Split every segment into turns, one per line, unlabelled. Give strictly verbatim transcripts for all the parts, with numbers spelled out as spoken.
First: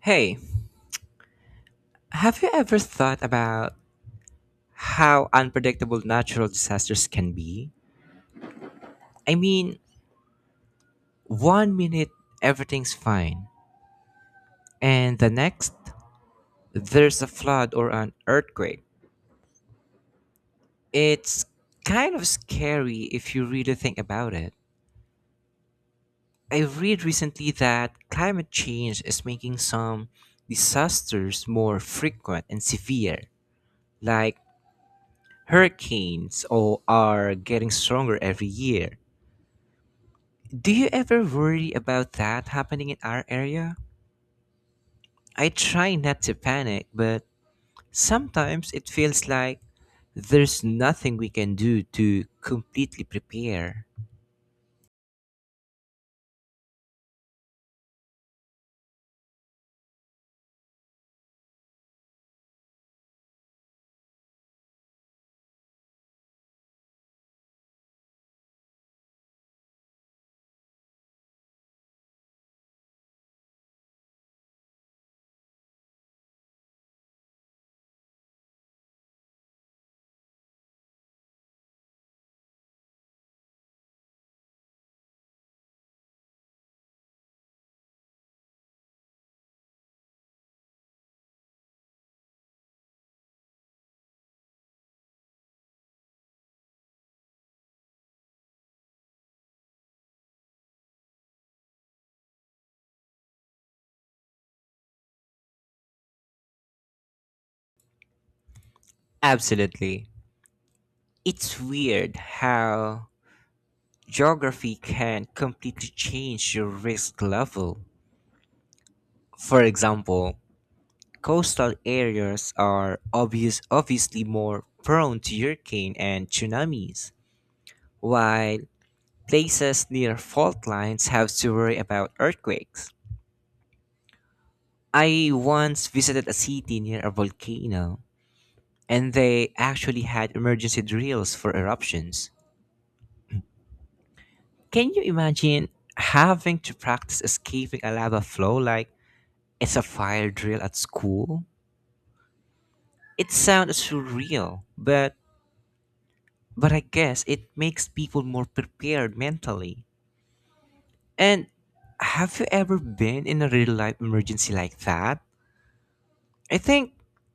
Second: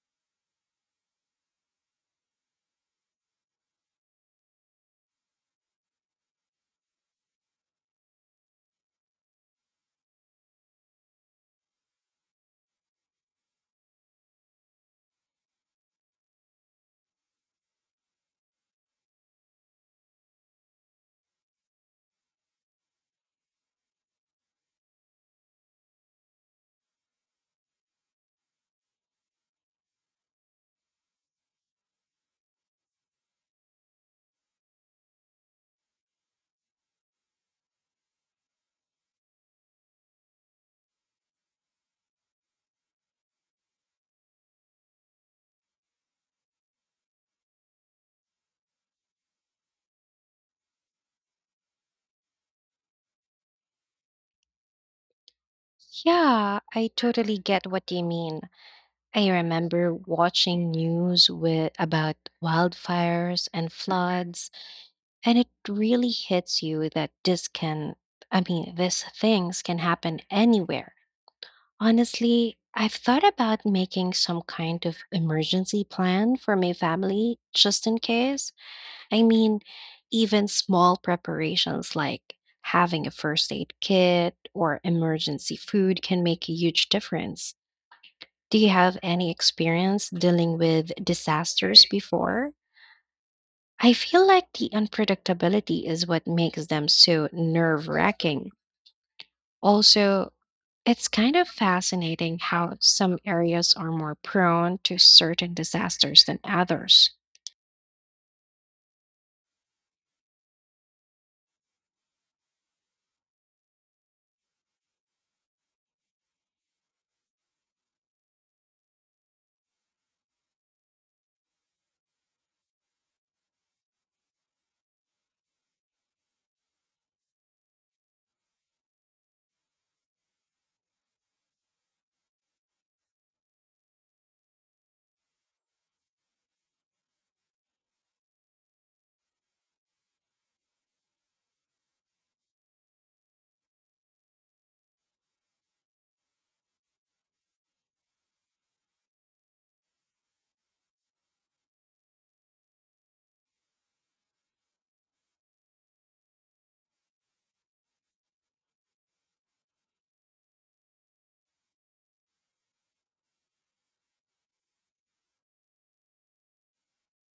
Hey, have you ever thought about how unpredictable natural disasters can be? I mean, one minute everything's fine, and the next there's a flood or an earthquake. It's kind of scary if you really think about it. I read recently that climate change is making some disasters more frequent and severe, like hurricanes or are getting stronger every year. Do you ever worry about that happening in our area? I try not to panic, but sometimes it feels like there's nothing we can do to completely prepare.
Yeah, I totally get what you mean. I remember watching news with about wildfires and floods, and it really hits you that this can, I mean, these things can happen anywhere. Honestly, I've thought about making some kind of emergency plan for my family just in case. I mean, even small preparations like having a first aid kit or emergency food can make a huge difference. Do you have any experience dealing with disasters before? I feel like the unpredictability is what makes them so nerve wracking. Also, it's kind of fascinating how some areas are more prone to certain disasters than others.
Absolutely. It's weird how geography can completely change your risk level. For example, coastal areas are obvious obviously more prone to hurricane and tsunamis, while places near fault lines have to worry about earthquakes. I once visited a city near a volcano, and they actually had emergency drills for eruptions. Can you imagine having to practice escaping a lava flow like it's a fire drill at school? It sounds surreal, but but I guess it makes people more prepared mentally. And have you ever been in a real life emergency like that? I think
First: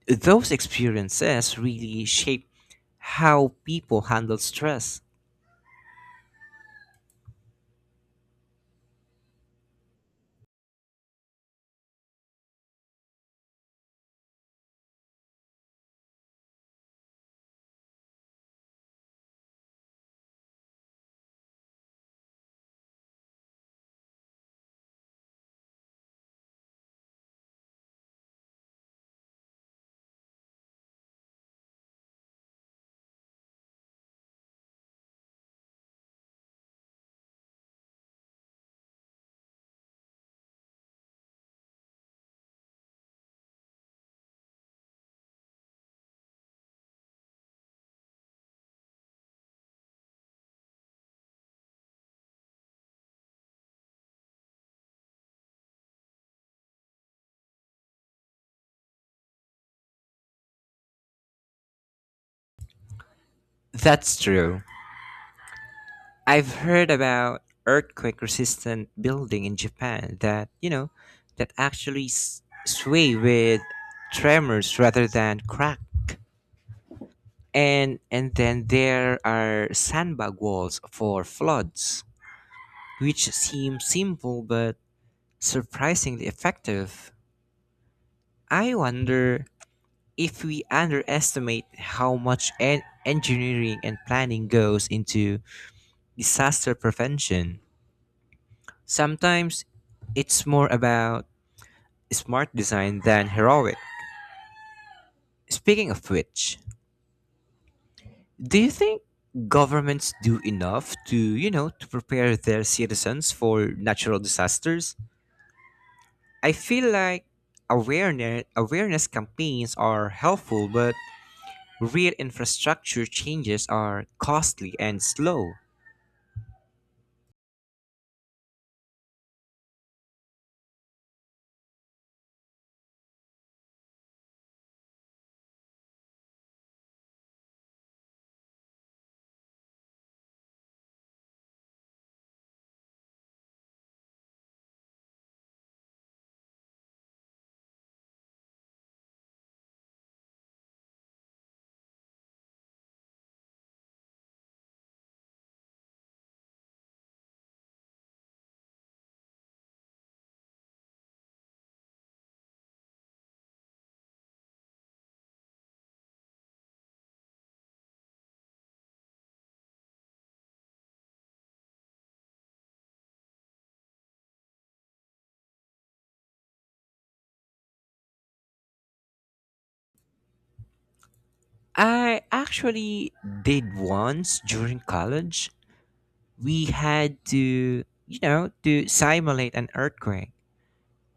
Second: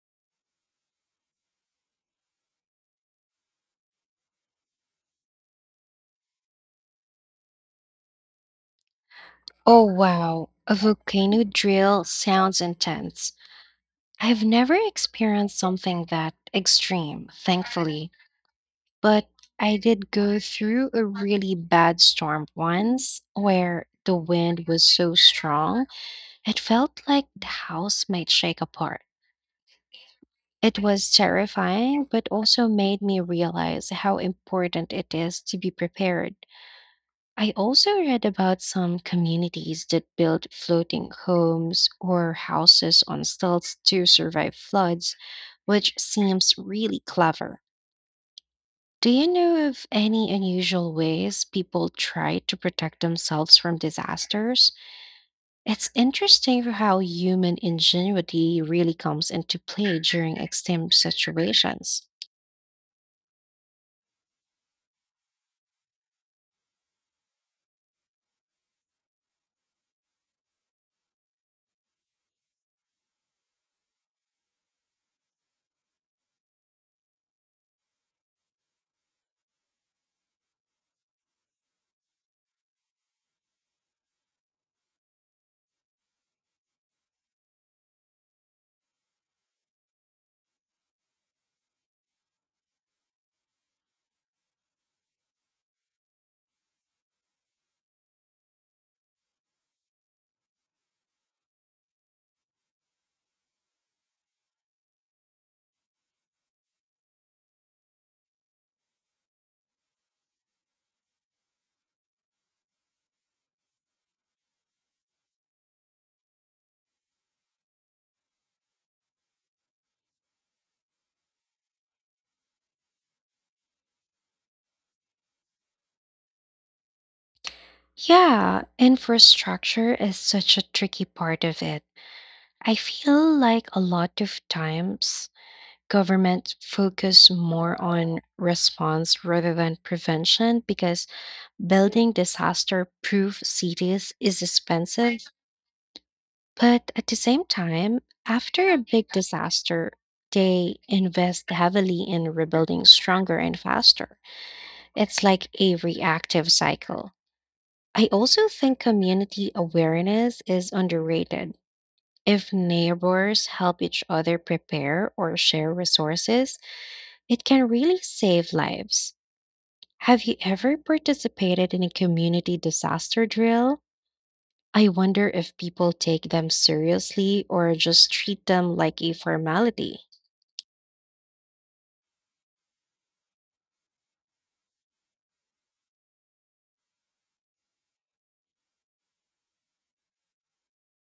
those experiences really shape how people handle stress.
Oh, wow, a volcano drill sounds intense. I've never experienced something that extreme, thankfully. But I did go through a really bad storm once where the wind was so strong, it felt like the house might shake apart. It was terrifying, but also made me realize how important it is to be prepared. I also read about some communities that build floating homes or houses on stilts to survive floods, which seems really clever. Do you know of any unusual ways people try to protect themselves from disasters? It's interesting how human ingenuity really comes into play during extreme situations.
That's true. I've heard about earthquake resistant building in Japan that, you know, that actually s- sway with tremors rather than crack. And and then there are sandbag walls for floods, which seem simple but surprisingly effective. I wonder if we underestimate how much en- engineering and planning goes into disaster prevention. Sometimes it's more about smart design than heroic. Speaking of which, do you think governments do enough to, you know, to prepare their citizens for natural disasters? I feel like awareness awareness campaigns are helpful, but real infrastructure changes are costly and slow.
Yeah, infrastructure is such a tricky part of it. I feel like a lot of times government focus more on response rather than prevention because building disaster proof cities is expensive, but at the same time, after a big disaster, they invest heavily in rebuilding stronger and faster. It's like a reactive cycle. I also think community awareness is underrated. If neighbors help each other prepare or share resources, it can really save lives. Have you ever participated in a community disaster drill? I wonder if people take them seriously or just treat them like a formality.
I actually did once during college. We had to, you know, to simulate an earthquake,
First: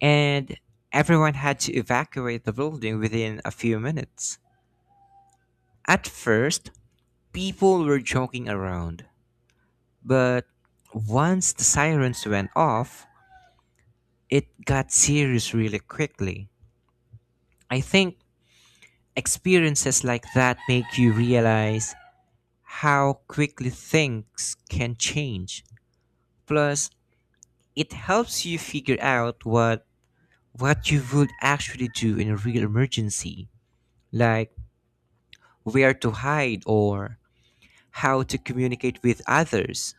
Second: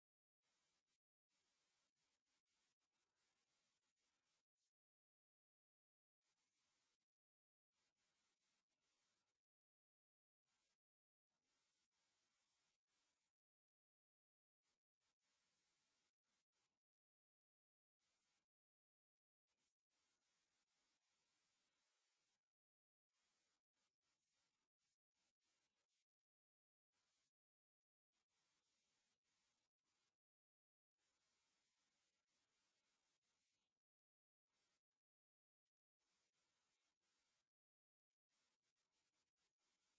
and everyone had to evacuate the building within a few minutes. At first, people were joking around, but once the sirens went off, it got serious really quickly. I think experiences like that make you realize how quickly things can change. Plus, it helps you figure out what what you would actually do in a real emergency, like where to hide or how to communicate with others.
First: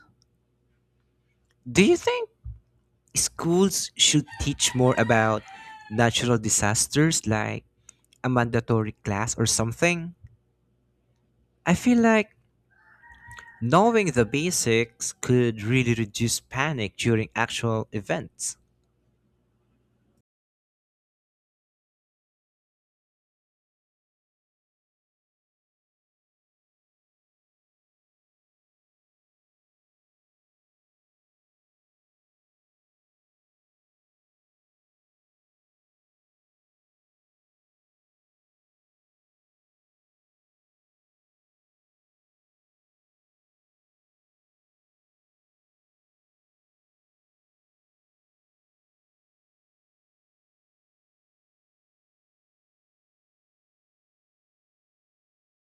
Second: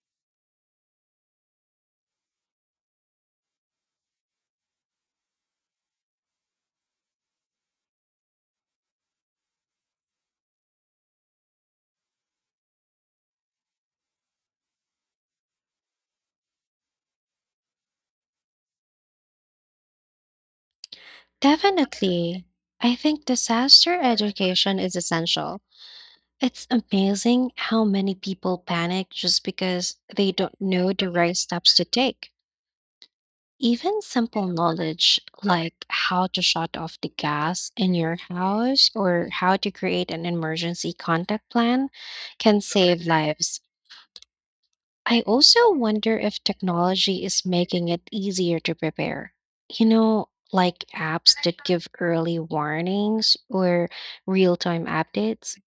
Do you think schools should teach more about natural disasters like a mandatory class or something? I feel like knowing the basics could really reduce panic during actual events.
Definitely. I think disaster education is essential. It's amazing how many people panic just because they don't know the right steps to take. Even simple knowledge like how to shut off the gas in your house or how to create an emergency contact plan can save lives. I also wonder if technology is making it easier to prepare. You know, like apps that give early warnings or real time updates.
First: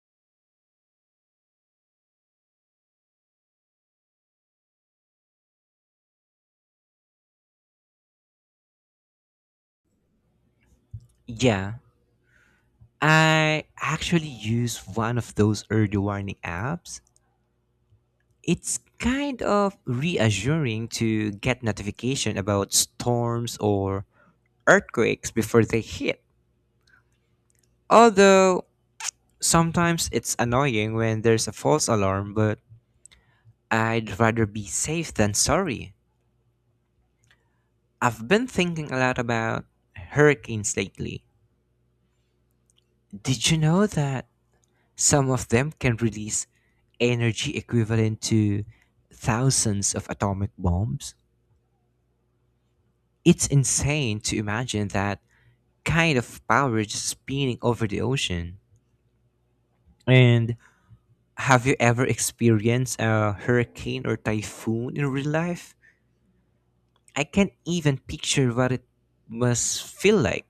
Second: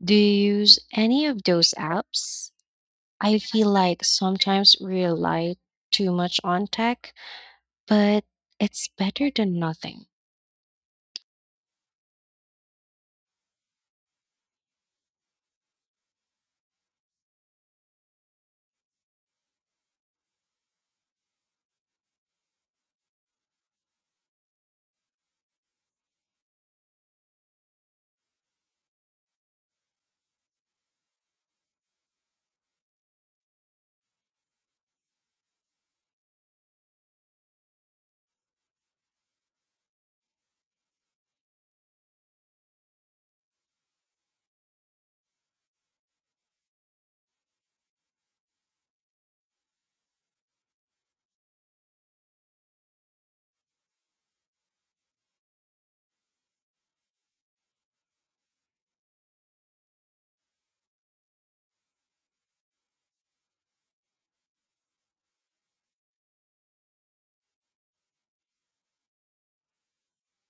Do you use any of those apps? I feel like sometimes we rely too much on tech, but it's better than nothing.
Yeah, I actually use one of those early warning apps. It's kind of reassuring to get notification about storms or earthquakes before they hit. Although sometimes it's annoying when there's a false alarm, but I'd rather be safe than sorry. I've been thinking a lot about hurricanes lately. Did you know that some of them can release energy equivalent to thousands of atomic bombs? It's insane to imagine that kind of power just spinning over the ocean. And have you ever experienced a hurricane or typhoon in real life? I can't even picture what it must feel like.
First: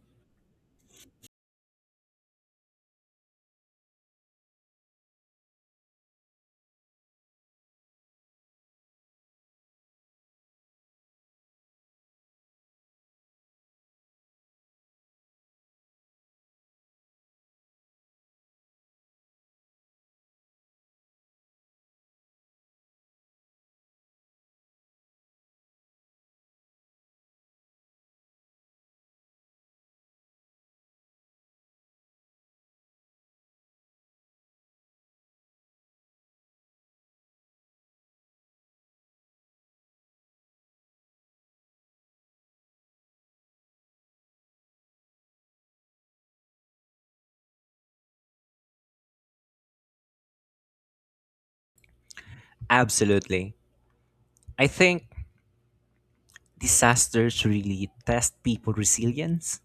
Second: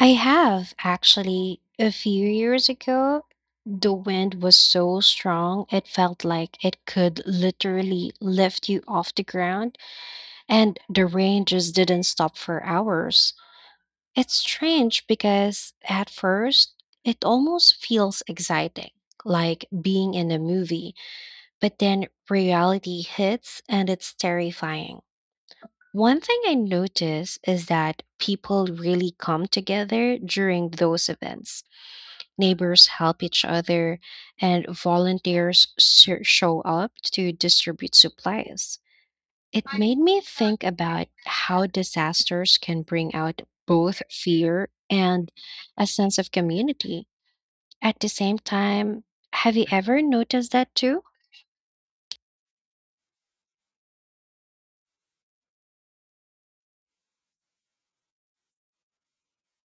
I have actually. A few years ago, the wind was so strong it felt like it could literally lift you off the ground, and the rain just didn't stop for hours. It's strange because at first it almost feels exciting, like being in a movie, but then reality hits and it's terrifying. One thing I notice is that people really come together during those events, neighbors help each other, and volunteers ser- show up to distribute supplies. It made me think about how disasters can bring out both fear and a sense of community. At the same time, have you ever noticed that too?
Absolutely. I think disasters really test people resilience.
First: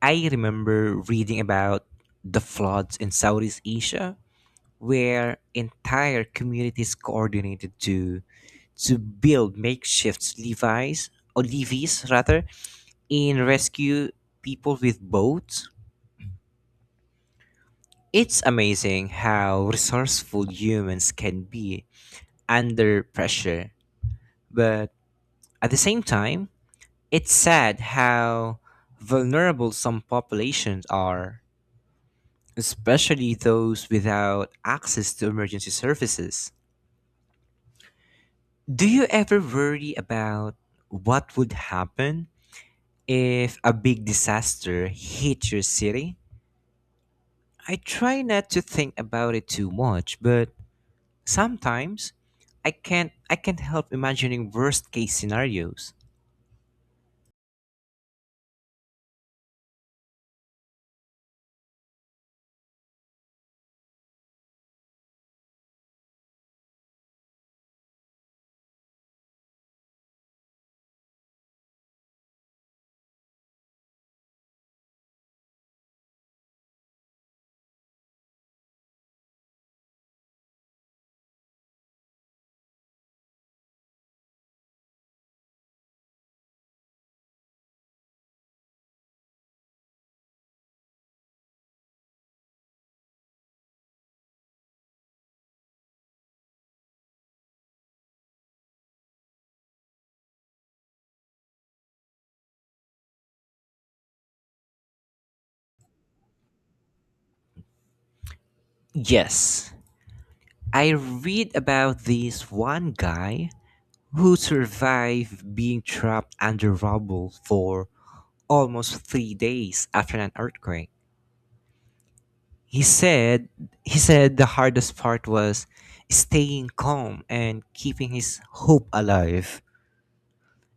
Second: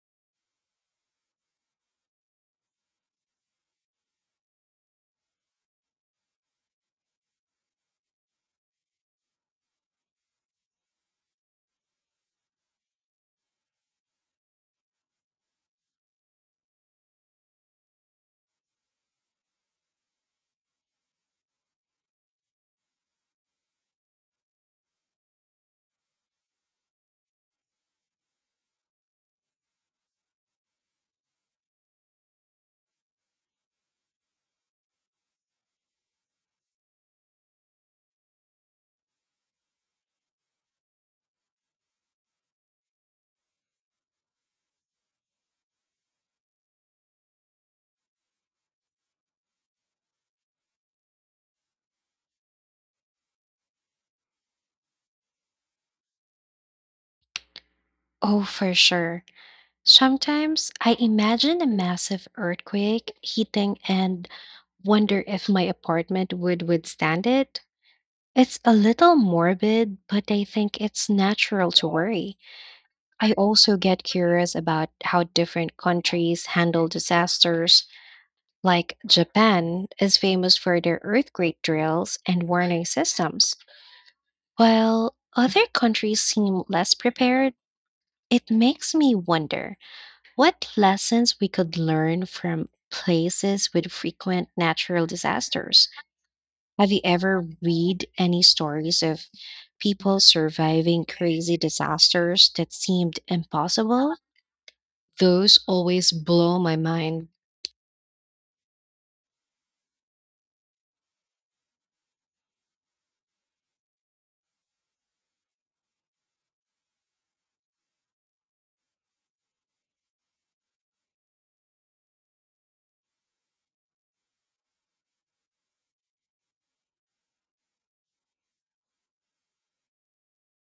I remember reading about the floods in Southeast Asia where entire communities coordinated to to build makeshift levies or levees rather in rescue people with boats. It's amazing how resourceful humans can be under pressure, but at the same time, it's sad how vulnerable some populations are, especially those without access to emergency services. Do you ever worry about what would happen if a big disaster hit your city? I try not to think about it too much, but sometimes I can't I can't help imagining worst case scenarios.
Oh, for sure. Sometimes I imagine a massive earthquake hitting and wonder if my apartment would withstand it. It's a little morbid, but I think it's natural to worry. I also get curious about how different countries handle disasters. Like Japan is famous for their earthquake drills and warning systems, while other countries seem less prepared. It makes me wonder what lessons we could learn from places with frequent natural disasters. Have you ever read any stories of people surviving crazy disasters that seemed impossible? Those always blow my mind.
Yes, I read about this one guy who survived being trapped under rubble for almost three days after an earthquake. He said he said the hardest part was staying calm and keeping his hope alive.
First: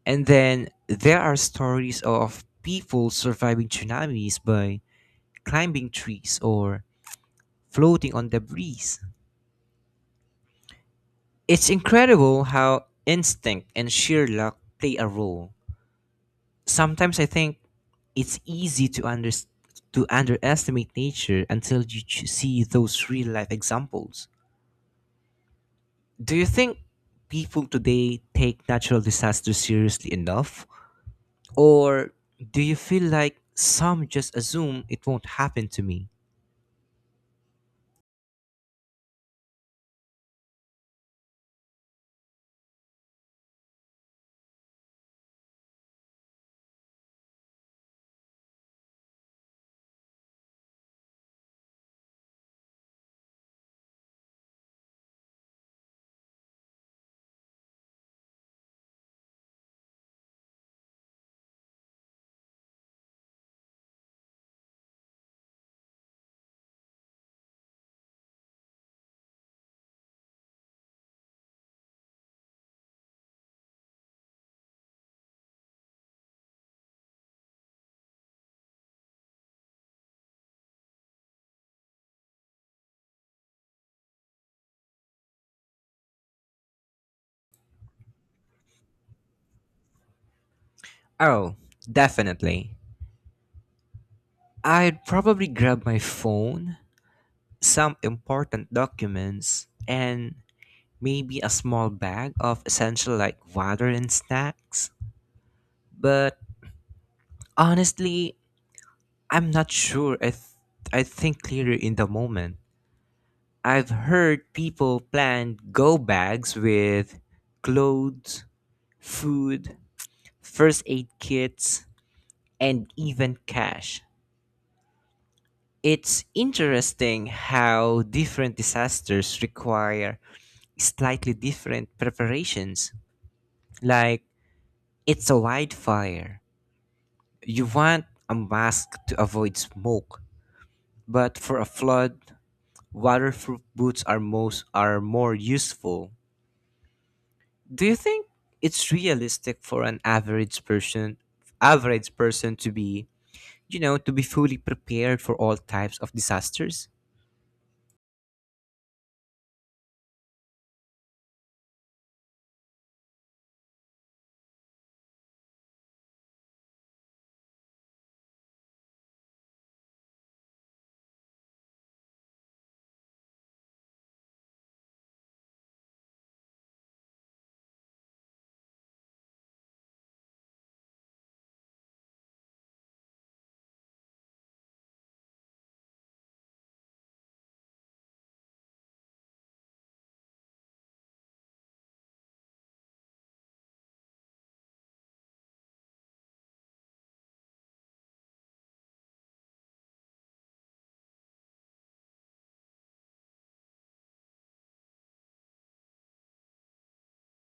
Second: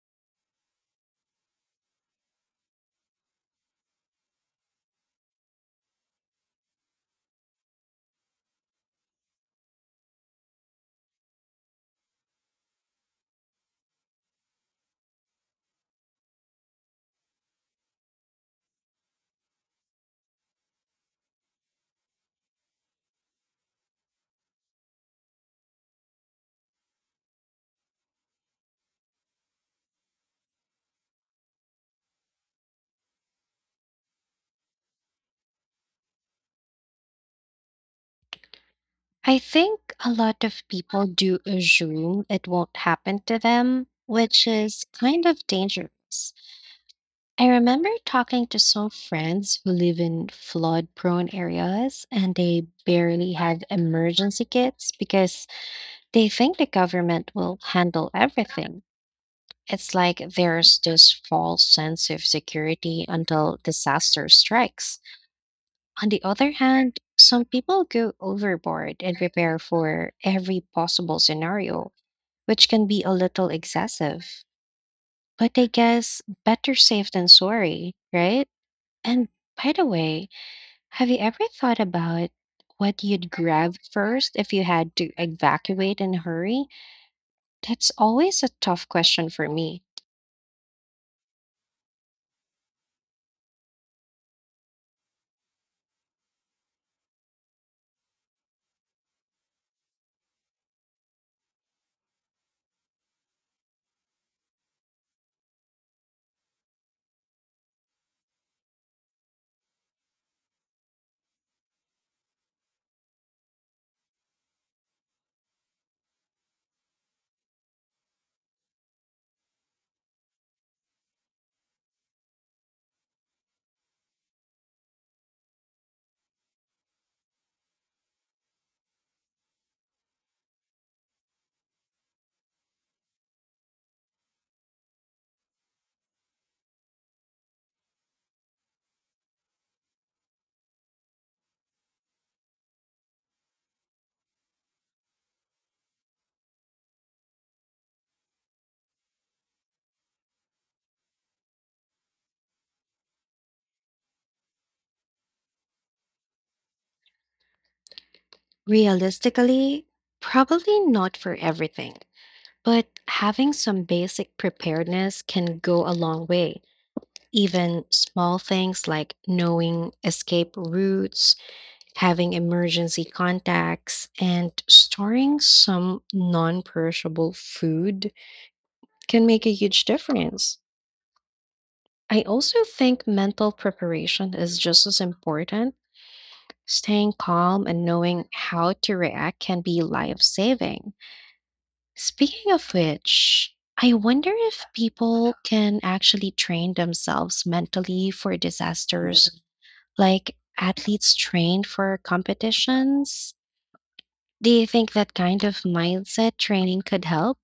And then there are stories of people surviving tsunamis by climbing trees or floating on the breeze. It's incredible how instinct and sheer luck play a role. Sometimes I think it's easy to under, to underestimate nature until you ch- see those real life examples. Do you think people today take natural disasters seriously enough or do you feel like some just assume it won't happen to me?
I think a lot of people do assume it won't happen to them, which is kind of dangerous. I remember talking to some friends who live in flood prone areas and they barely have emergency kits because they think the government will handle everything. It's like there's this false sense of security until disaster strikes. On the other hand, some people go overboard and prepare for every possible scenario, which can be a little excessive. But I guess better safe than sorry, right? And by the way, have you ever thought about what you'd grab first if you had to evacuate in a hurry? That's always a tough question for me.
Oh, definitely. I'd probably grab my phone, some important documents, and maybe a small bag of essential like water and snacks. But honestly, I'm not sure I, th- I think clearer in the moment. I've heard people plan go bags with clothes, food, first aid kits, and even cash. It's interesting how different disasters require slightly different preparations. Like it's a wildfire. You want a mask to avoid smoke, but for a flood, waterproof boots are most are more useful. Do you think it's realistic for an average person average person to be, you know, to be fully prepared for all types of disasters?
Realistically, probably not for everything, but having some basic preparedness can go a long way. Even small things like knowing escape routes, having emergency contacts, and storing some non perishable food can make a huge difference. I also think mental preparation is just as important. Staying calm and knowing how to react can be life saving. Speaking of which, I wonder if people can actually train themselves mentally for disasters, like athletes trained for competitions. Do you think that kind of mindset training could help?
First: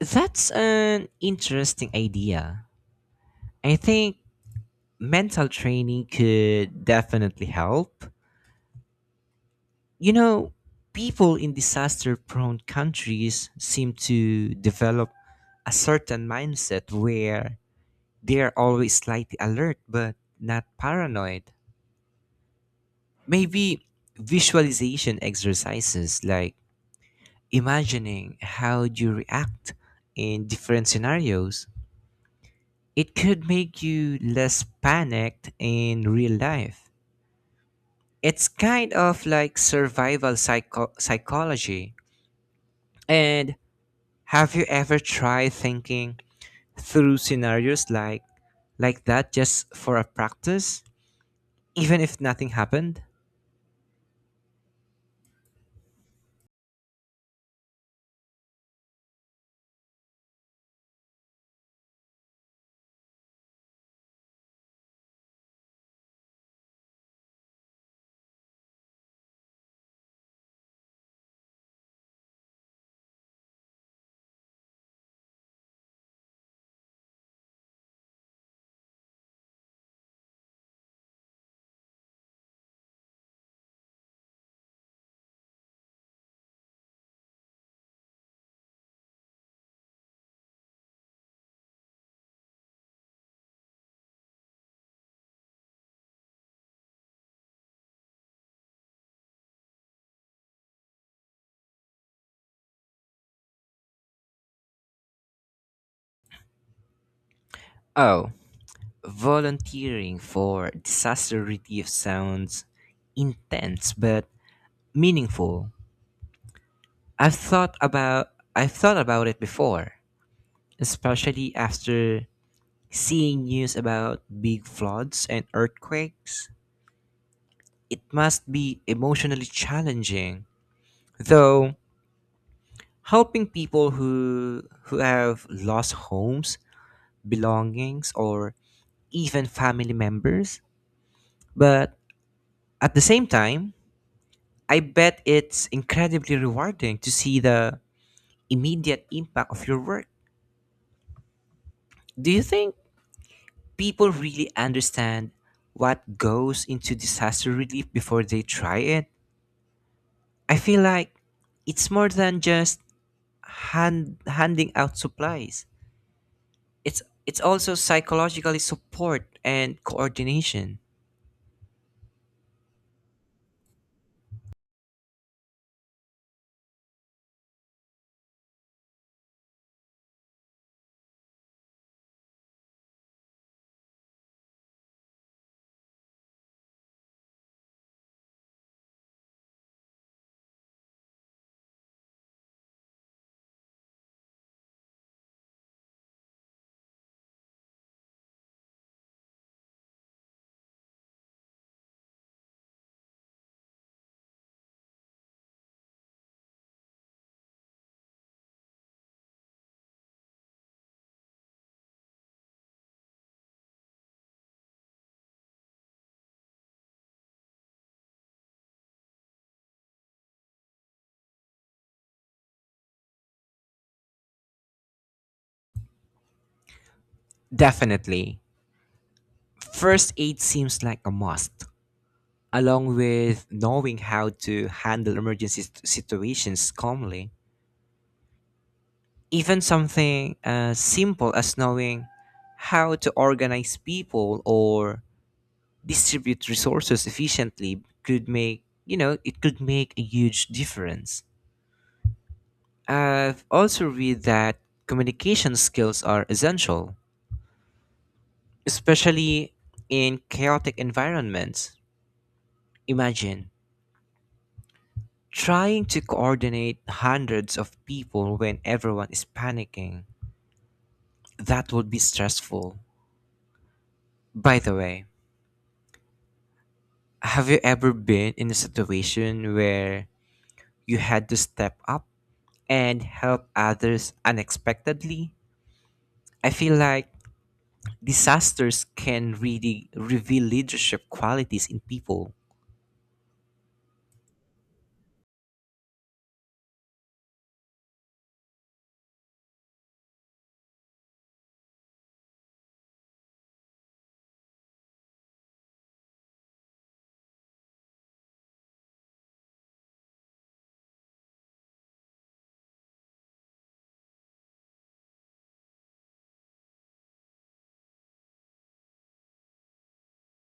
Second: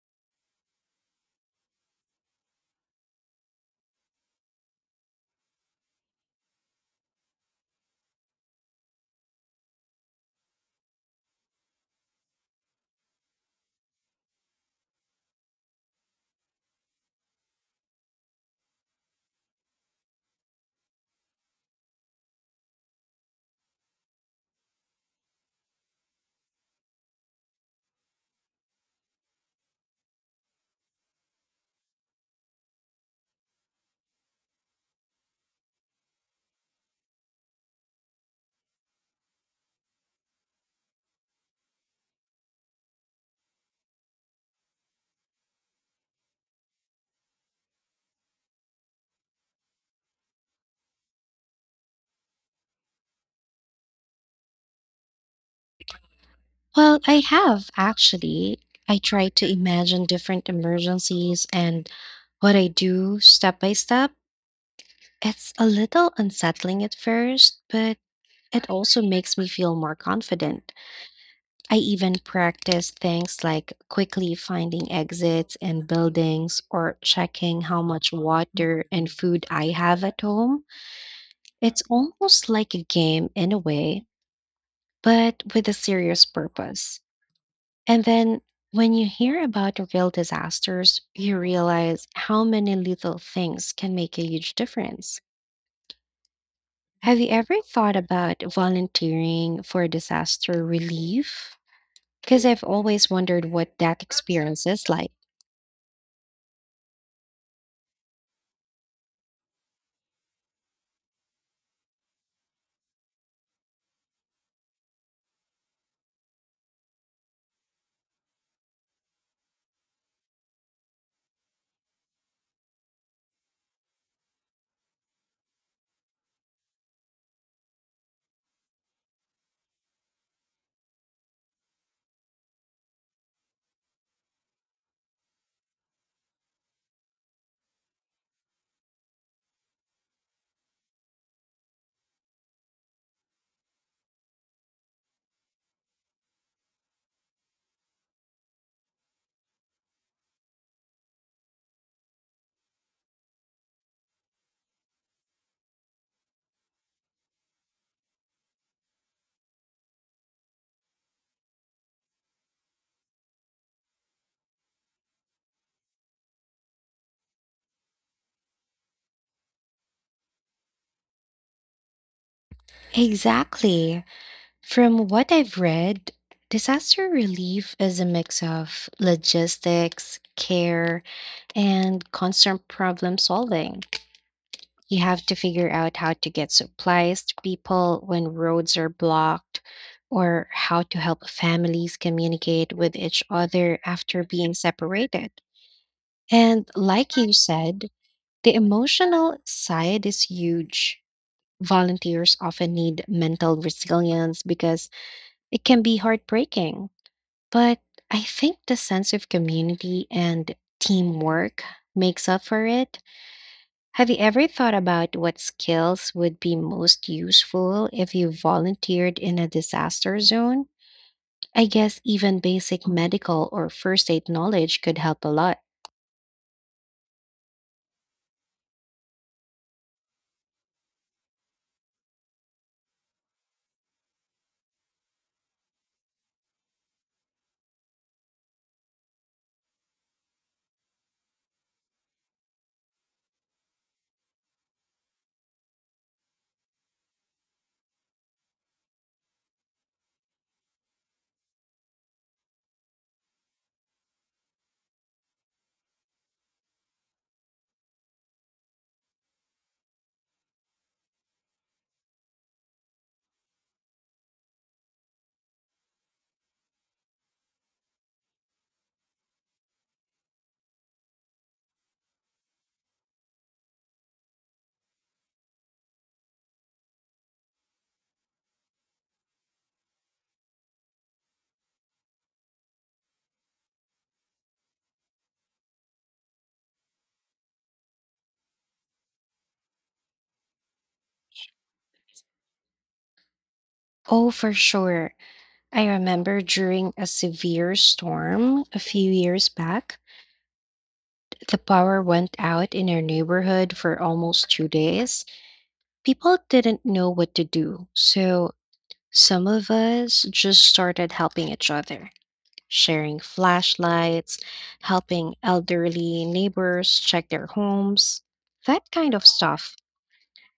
That's an interesting idea. I think mental training could definitely help. You know, people in disaster prone countries seem to develop a certain mindset where they're always slightly alert but not paranoid. Maybe visualization exercises like imagining how you react in different scenarios. It could make you less panicked in real life. It's kind of like survival psycho- psychology. And have you ever tried thinking through scenarios like like that just for a practice, even if nothing happened?
Well, I have actually. I try to imagine different emergencies and what I do step by step. It's a little unsettling at first, but it also makes me feel more confident. I even practice things like quickly finding exits and buildings or checking how much water and food I have at home. It's almost like a game in a way, but with a serious purpose. And then when you hear about real disasters, you realize how many little things can make a huge difference. Have you ever thought about volunteering for disaster relief? Because I've always wondered what that experience is like.
Oh, volunteering for disaster relief sounds intense but meaningful. I've thought about I've thought about it before, especially after seeing news about big floods and earthquakes. It must be emotionally challenging, though helping people who who have lost homes, belongings, or even family members. But at the same time, I bet it's incredibly rewarding to see the immediate impact of your work. Do you think people really understand what goes into disaster relief before they try it? I feel like it's more than just hand, handing out supplies. it's it's also psychologically support and coordination.
Exactly. From what I've read, disaster relief is a mix of logistics, care, and constant problem solving. You have to figure out how to get supplies to people when roads are blocked, or how to help families communicate with each other after being separated. And like you said, the emotional side is huge. Volunteers often need mental resilience because it can be heartbreaking, but I think the sense of community and teamwork makes up for it. Have you ever thought about what skills would be most useful if you volunteered in a disaster zone? I guess even basic medical or first aid knowledge could help a lot.
Definitely. First aid seems like a must, along with knowing how to handle emergency sit- situations calmly. Even something as simple as knowing how to organize people or distribute resources efficiently could make, you know, it could make a huge difference. I've also read that communication skills are essential, especially in chaotic environments. Imagine trying to coordinate hundreds of people when everyone is panicking. That would be stressful. By the way, have you ever been in a situation where you had to step up and help others unexpectedly? I feel like disasters can really reveal leadership qualities in people.
Oh, for sure. I remember during a severe storm a few years back, the power went out in our neighborhood for almost two days. People didn't know what to do, so some of us just started helping each other, sharing flashlights, helping elderly neighbors check their homes, that kind of stuff.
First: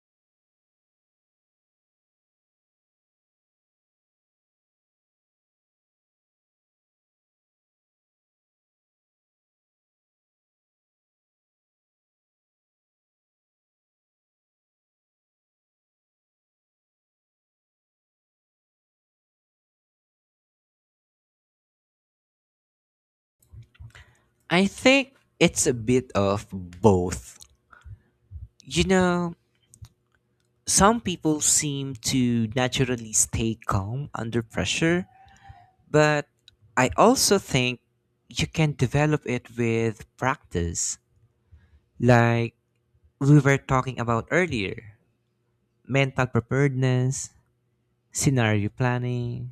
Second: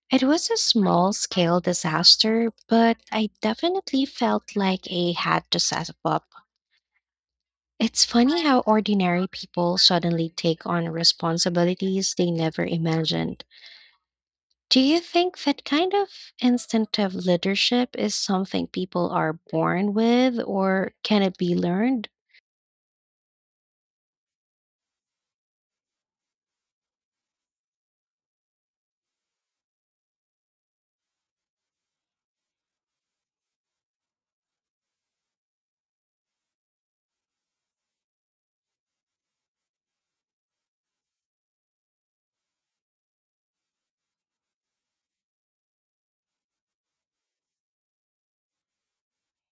It was a small scale disaster, but I definitely felt like I had to step up. It's funny how ordinary people suddenly take on responsibilities they never imagined. Do you think that kind of instinctive leadership is something people are born with, or can it be learned?
I think it's a bit of both. You know, some people seem to naturally stay calm under pressure, but I also think you can develop it with practice. Like we were talking about earlier, mental preparedness, scenario planning,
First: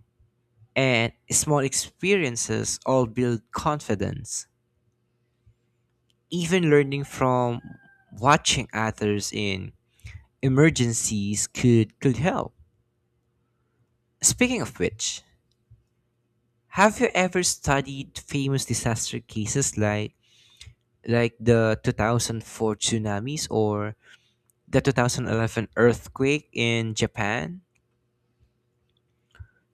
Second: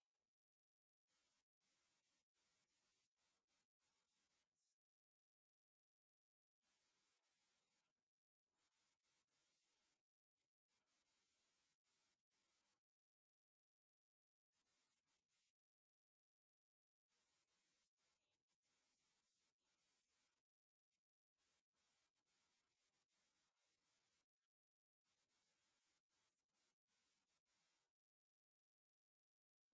and small experiences all build confidence. Even learning from watching others in emergencies could, could help. Speaking of which, have you ever studied famous disaster cases like like the two thousand four tsunamis or the two thousand eleven earthquake in Japan?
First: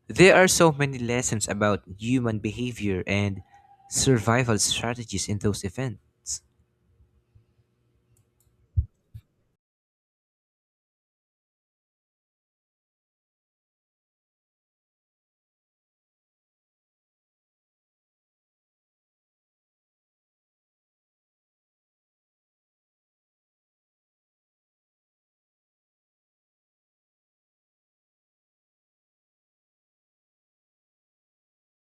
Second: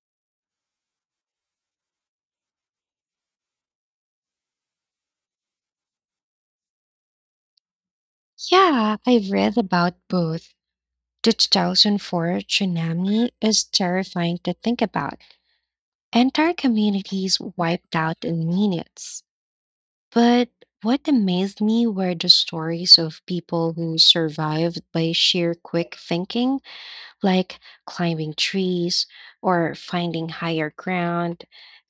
There are so many lessons about human behavior and survival strategies in those events.
Yeah, I've read about both. The two thousand four tsunami is terrifying to think about. Entire communities wiped out in minutes. But what amazed me were the stories of people who survived by sheer quick thinking, like climbing trees or finding higher ground.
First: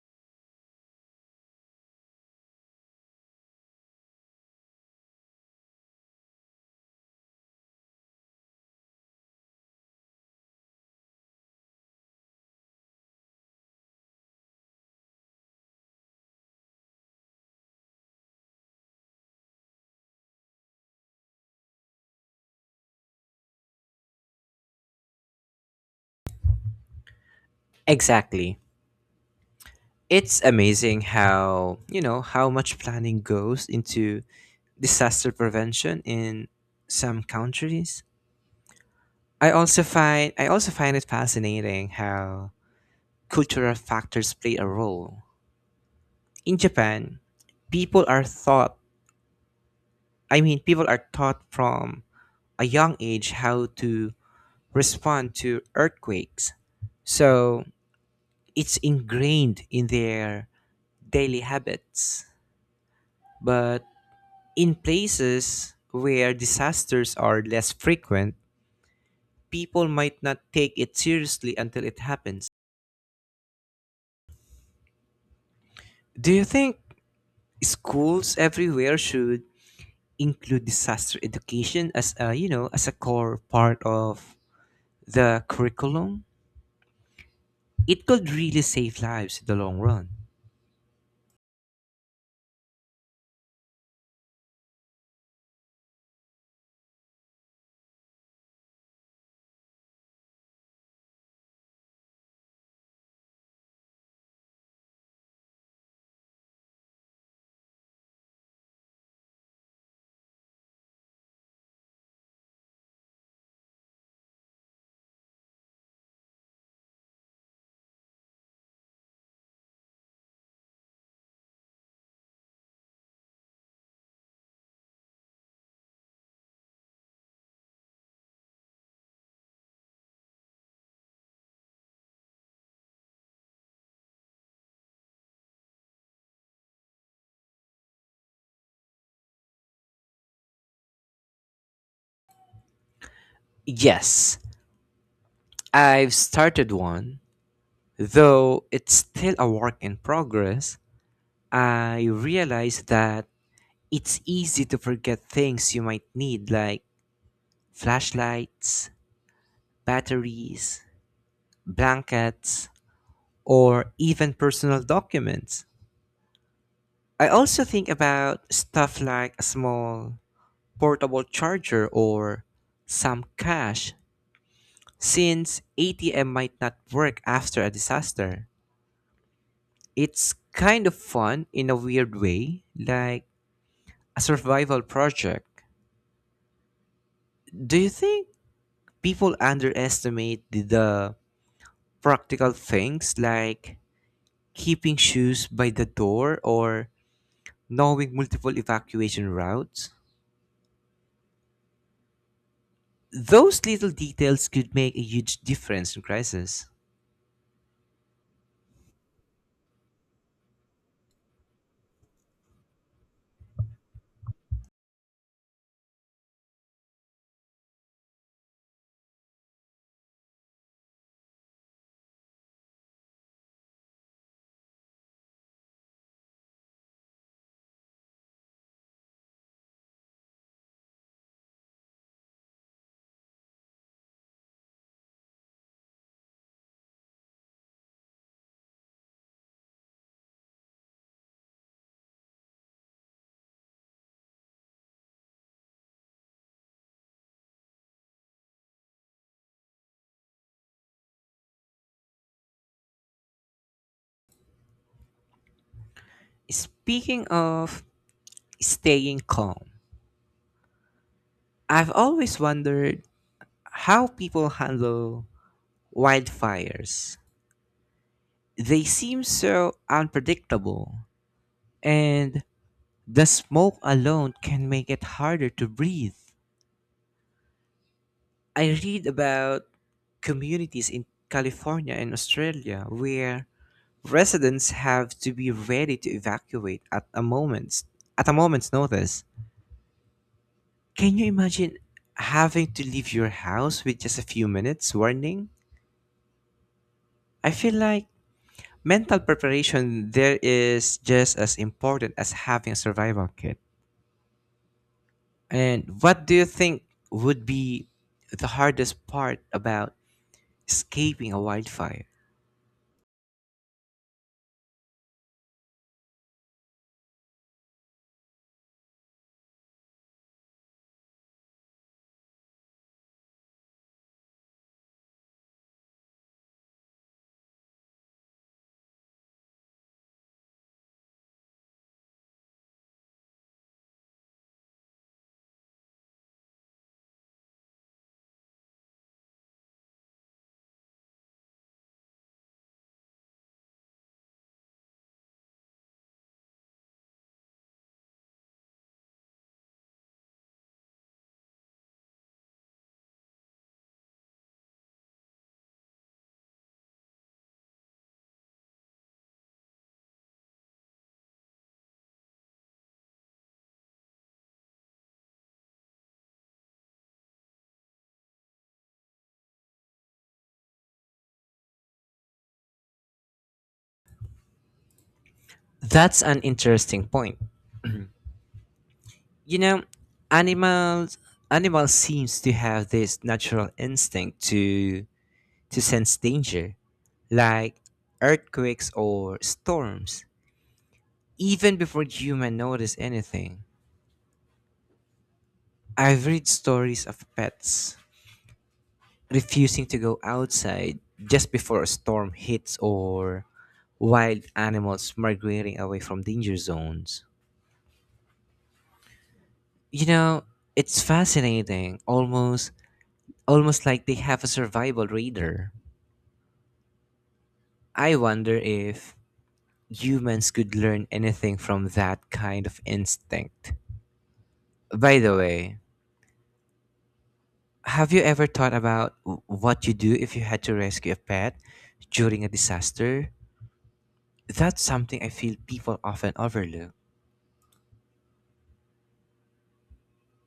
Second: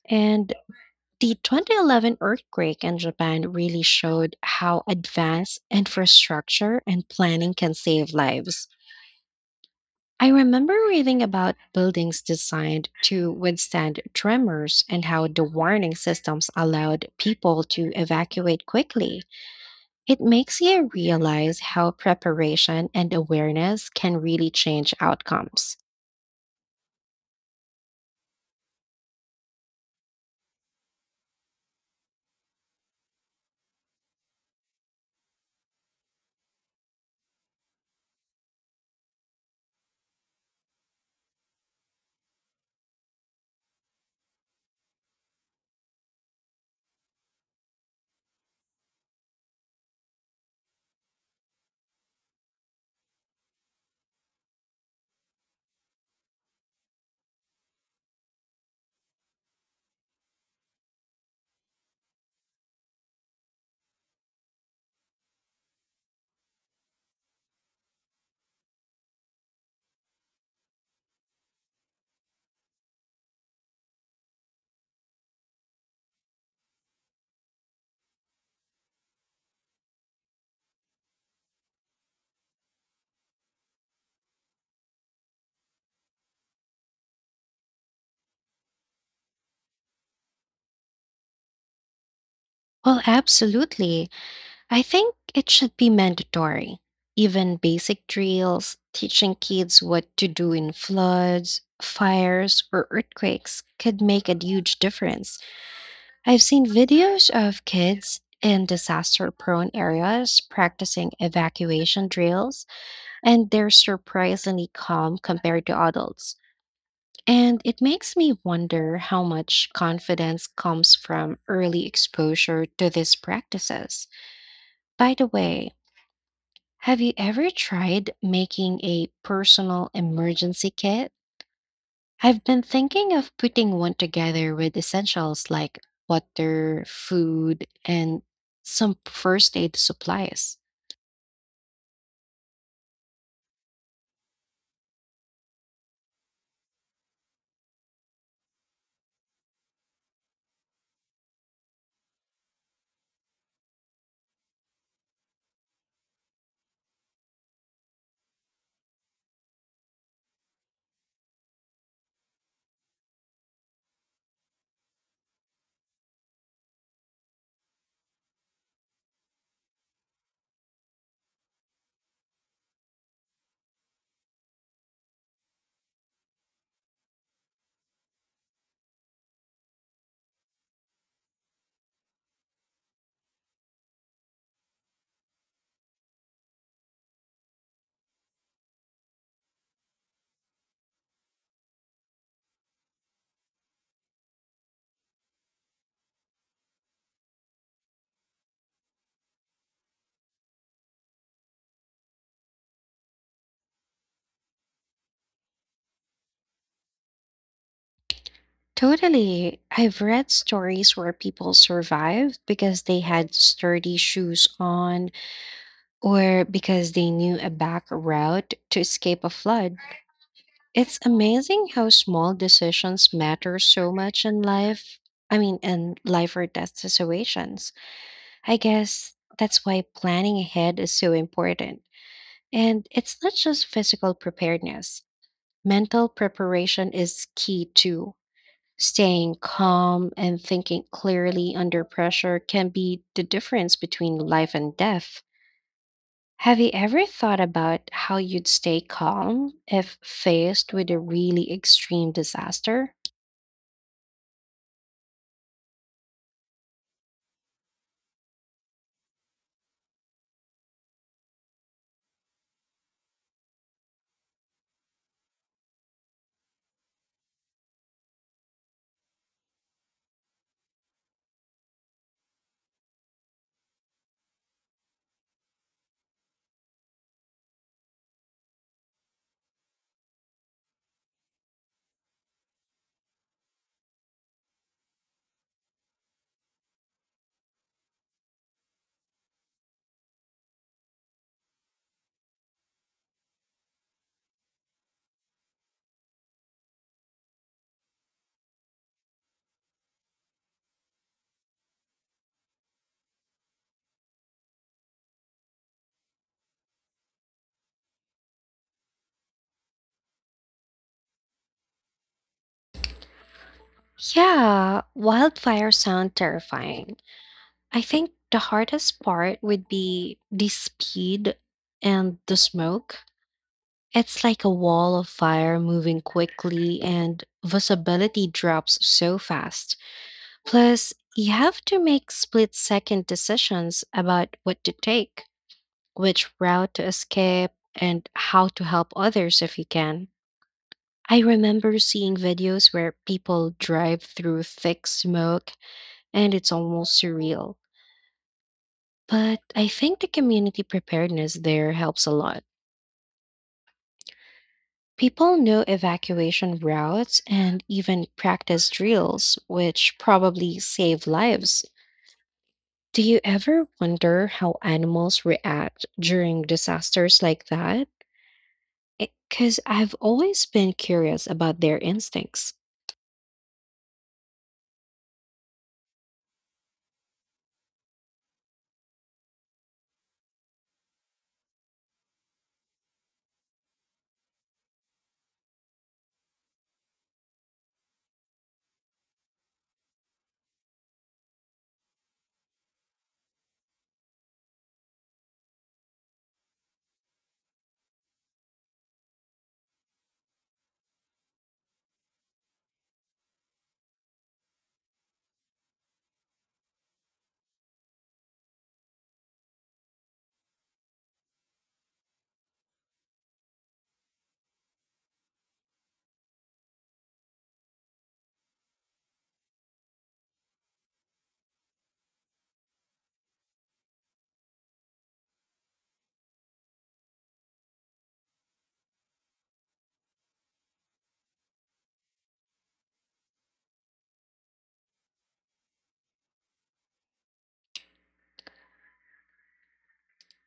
And the twenty eleven earthquake in Japan really showed how advanced infrastructure and planning can save lives. I remember reading about buildings designed to withstand tremors and how the warning systems allowed people to evacuate quickly. It makes you realize how preparation and awareness can really change outcomes.
Exactly. It's amazing how, you know, how much planning goes into disaster prevention in some countries. I also find I also find it fascinating how cultural factors play a role. In Japan, people are thought I mean people are taught from a young age how to respond to earthquakes. So it's ingrained in their daily habits. But in places where disasters are less frequent, people might not take it seriously until it happens. Do you think schools everywhere should include disaster education as a, you know, as a core part of the curriculum? It could really save lives in the long run.
Well, absolutely. I think it should be mandatory. Even basic drills, teaching kids what to do in floods, fires, or earthquakes could make a huge difference. I've seen videos of kids in disaster prone areas practicing evacuation drills, and they're surprisingly calm compared to adults. And it makes me wonder how much confidence comes from early exposure to these practices. By the way, have you ever tried making a personal emergency kit? I've been thinking of putting one together with essentials like water, food, and some first aid supplies.
Yes, I've started one, though it's still a work in progress. I realize that it's easy to forget things you might need, like flashlights, batteries, blankets, or even personal documents. I also think about stuff like a small portable charger or some cash, since A T M might not work after a disaster. It's kind of fun in a weird way, like a survival project. Do you think people underestimate the, the practical things like keeping shoes by the door or knowing multiple evacuation routes? Those little details could make a huge difference in crisis.
Totally. I've read stories where people survived because they had sturdy shoes on or because they knew a back route to escape a flood. It's amazing how small decisions matter so much in life. I mean, in life or death situations. I guess that's why planning ahead is so important. And it's not just physical preparedness, mental preparation is key too. Staying calm and thinking clearly under pressure can be the difference between life and death. Have you ever thought about how you'd stay calm if faced with a really extreme disaster?
Speaking of staying calm, I've always wondered how people handle wildfires. They seem so unpredictable, and the smoke alone can make it harder to breathe. I read about communities in California and Australia where residents have to be ready to evacuate at a moment's at a moment's notice. Can you imagine having to leave your house with just a few minutes warning? I feel like mental preparation there is just as important as having a survival kit. And what do you think would be the hardest part about escaping a wildfire?
Yeah, wildfires sound terrifying. I think the hardest part would be the speed and the smoke. It's like a wall of fire moving quickly, and visibility drops so fast. Plus, you have to make split second decisions about what to take, which route to escape, and how to help others if you can. I remember seeing videos where people drive through thick smoke and it's almost surreal. But I think the community preparedness there helps a lot. People know evacuation routes and even practice drills, which probably save lives. Do you ever wonder how animals react during disasters like that? Because I've always been curious about their instincts.
That's an interesting point. You know, animals animals seems to have this natural instinct to to sense danger, like earthquakes or storms, even before human notice anything. I've read stories of pets refusing to go outside just before a storm hits or wild animals migrating away from danger zones. You know, it's fascinating, almost almost like they have a survival radar. I wonder if humans could learn anything from that kind of instinct. By the way, have you ever thought about w- what you do if you had to rescue a pet during a disaster? That's something I feel people often overlook.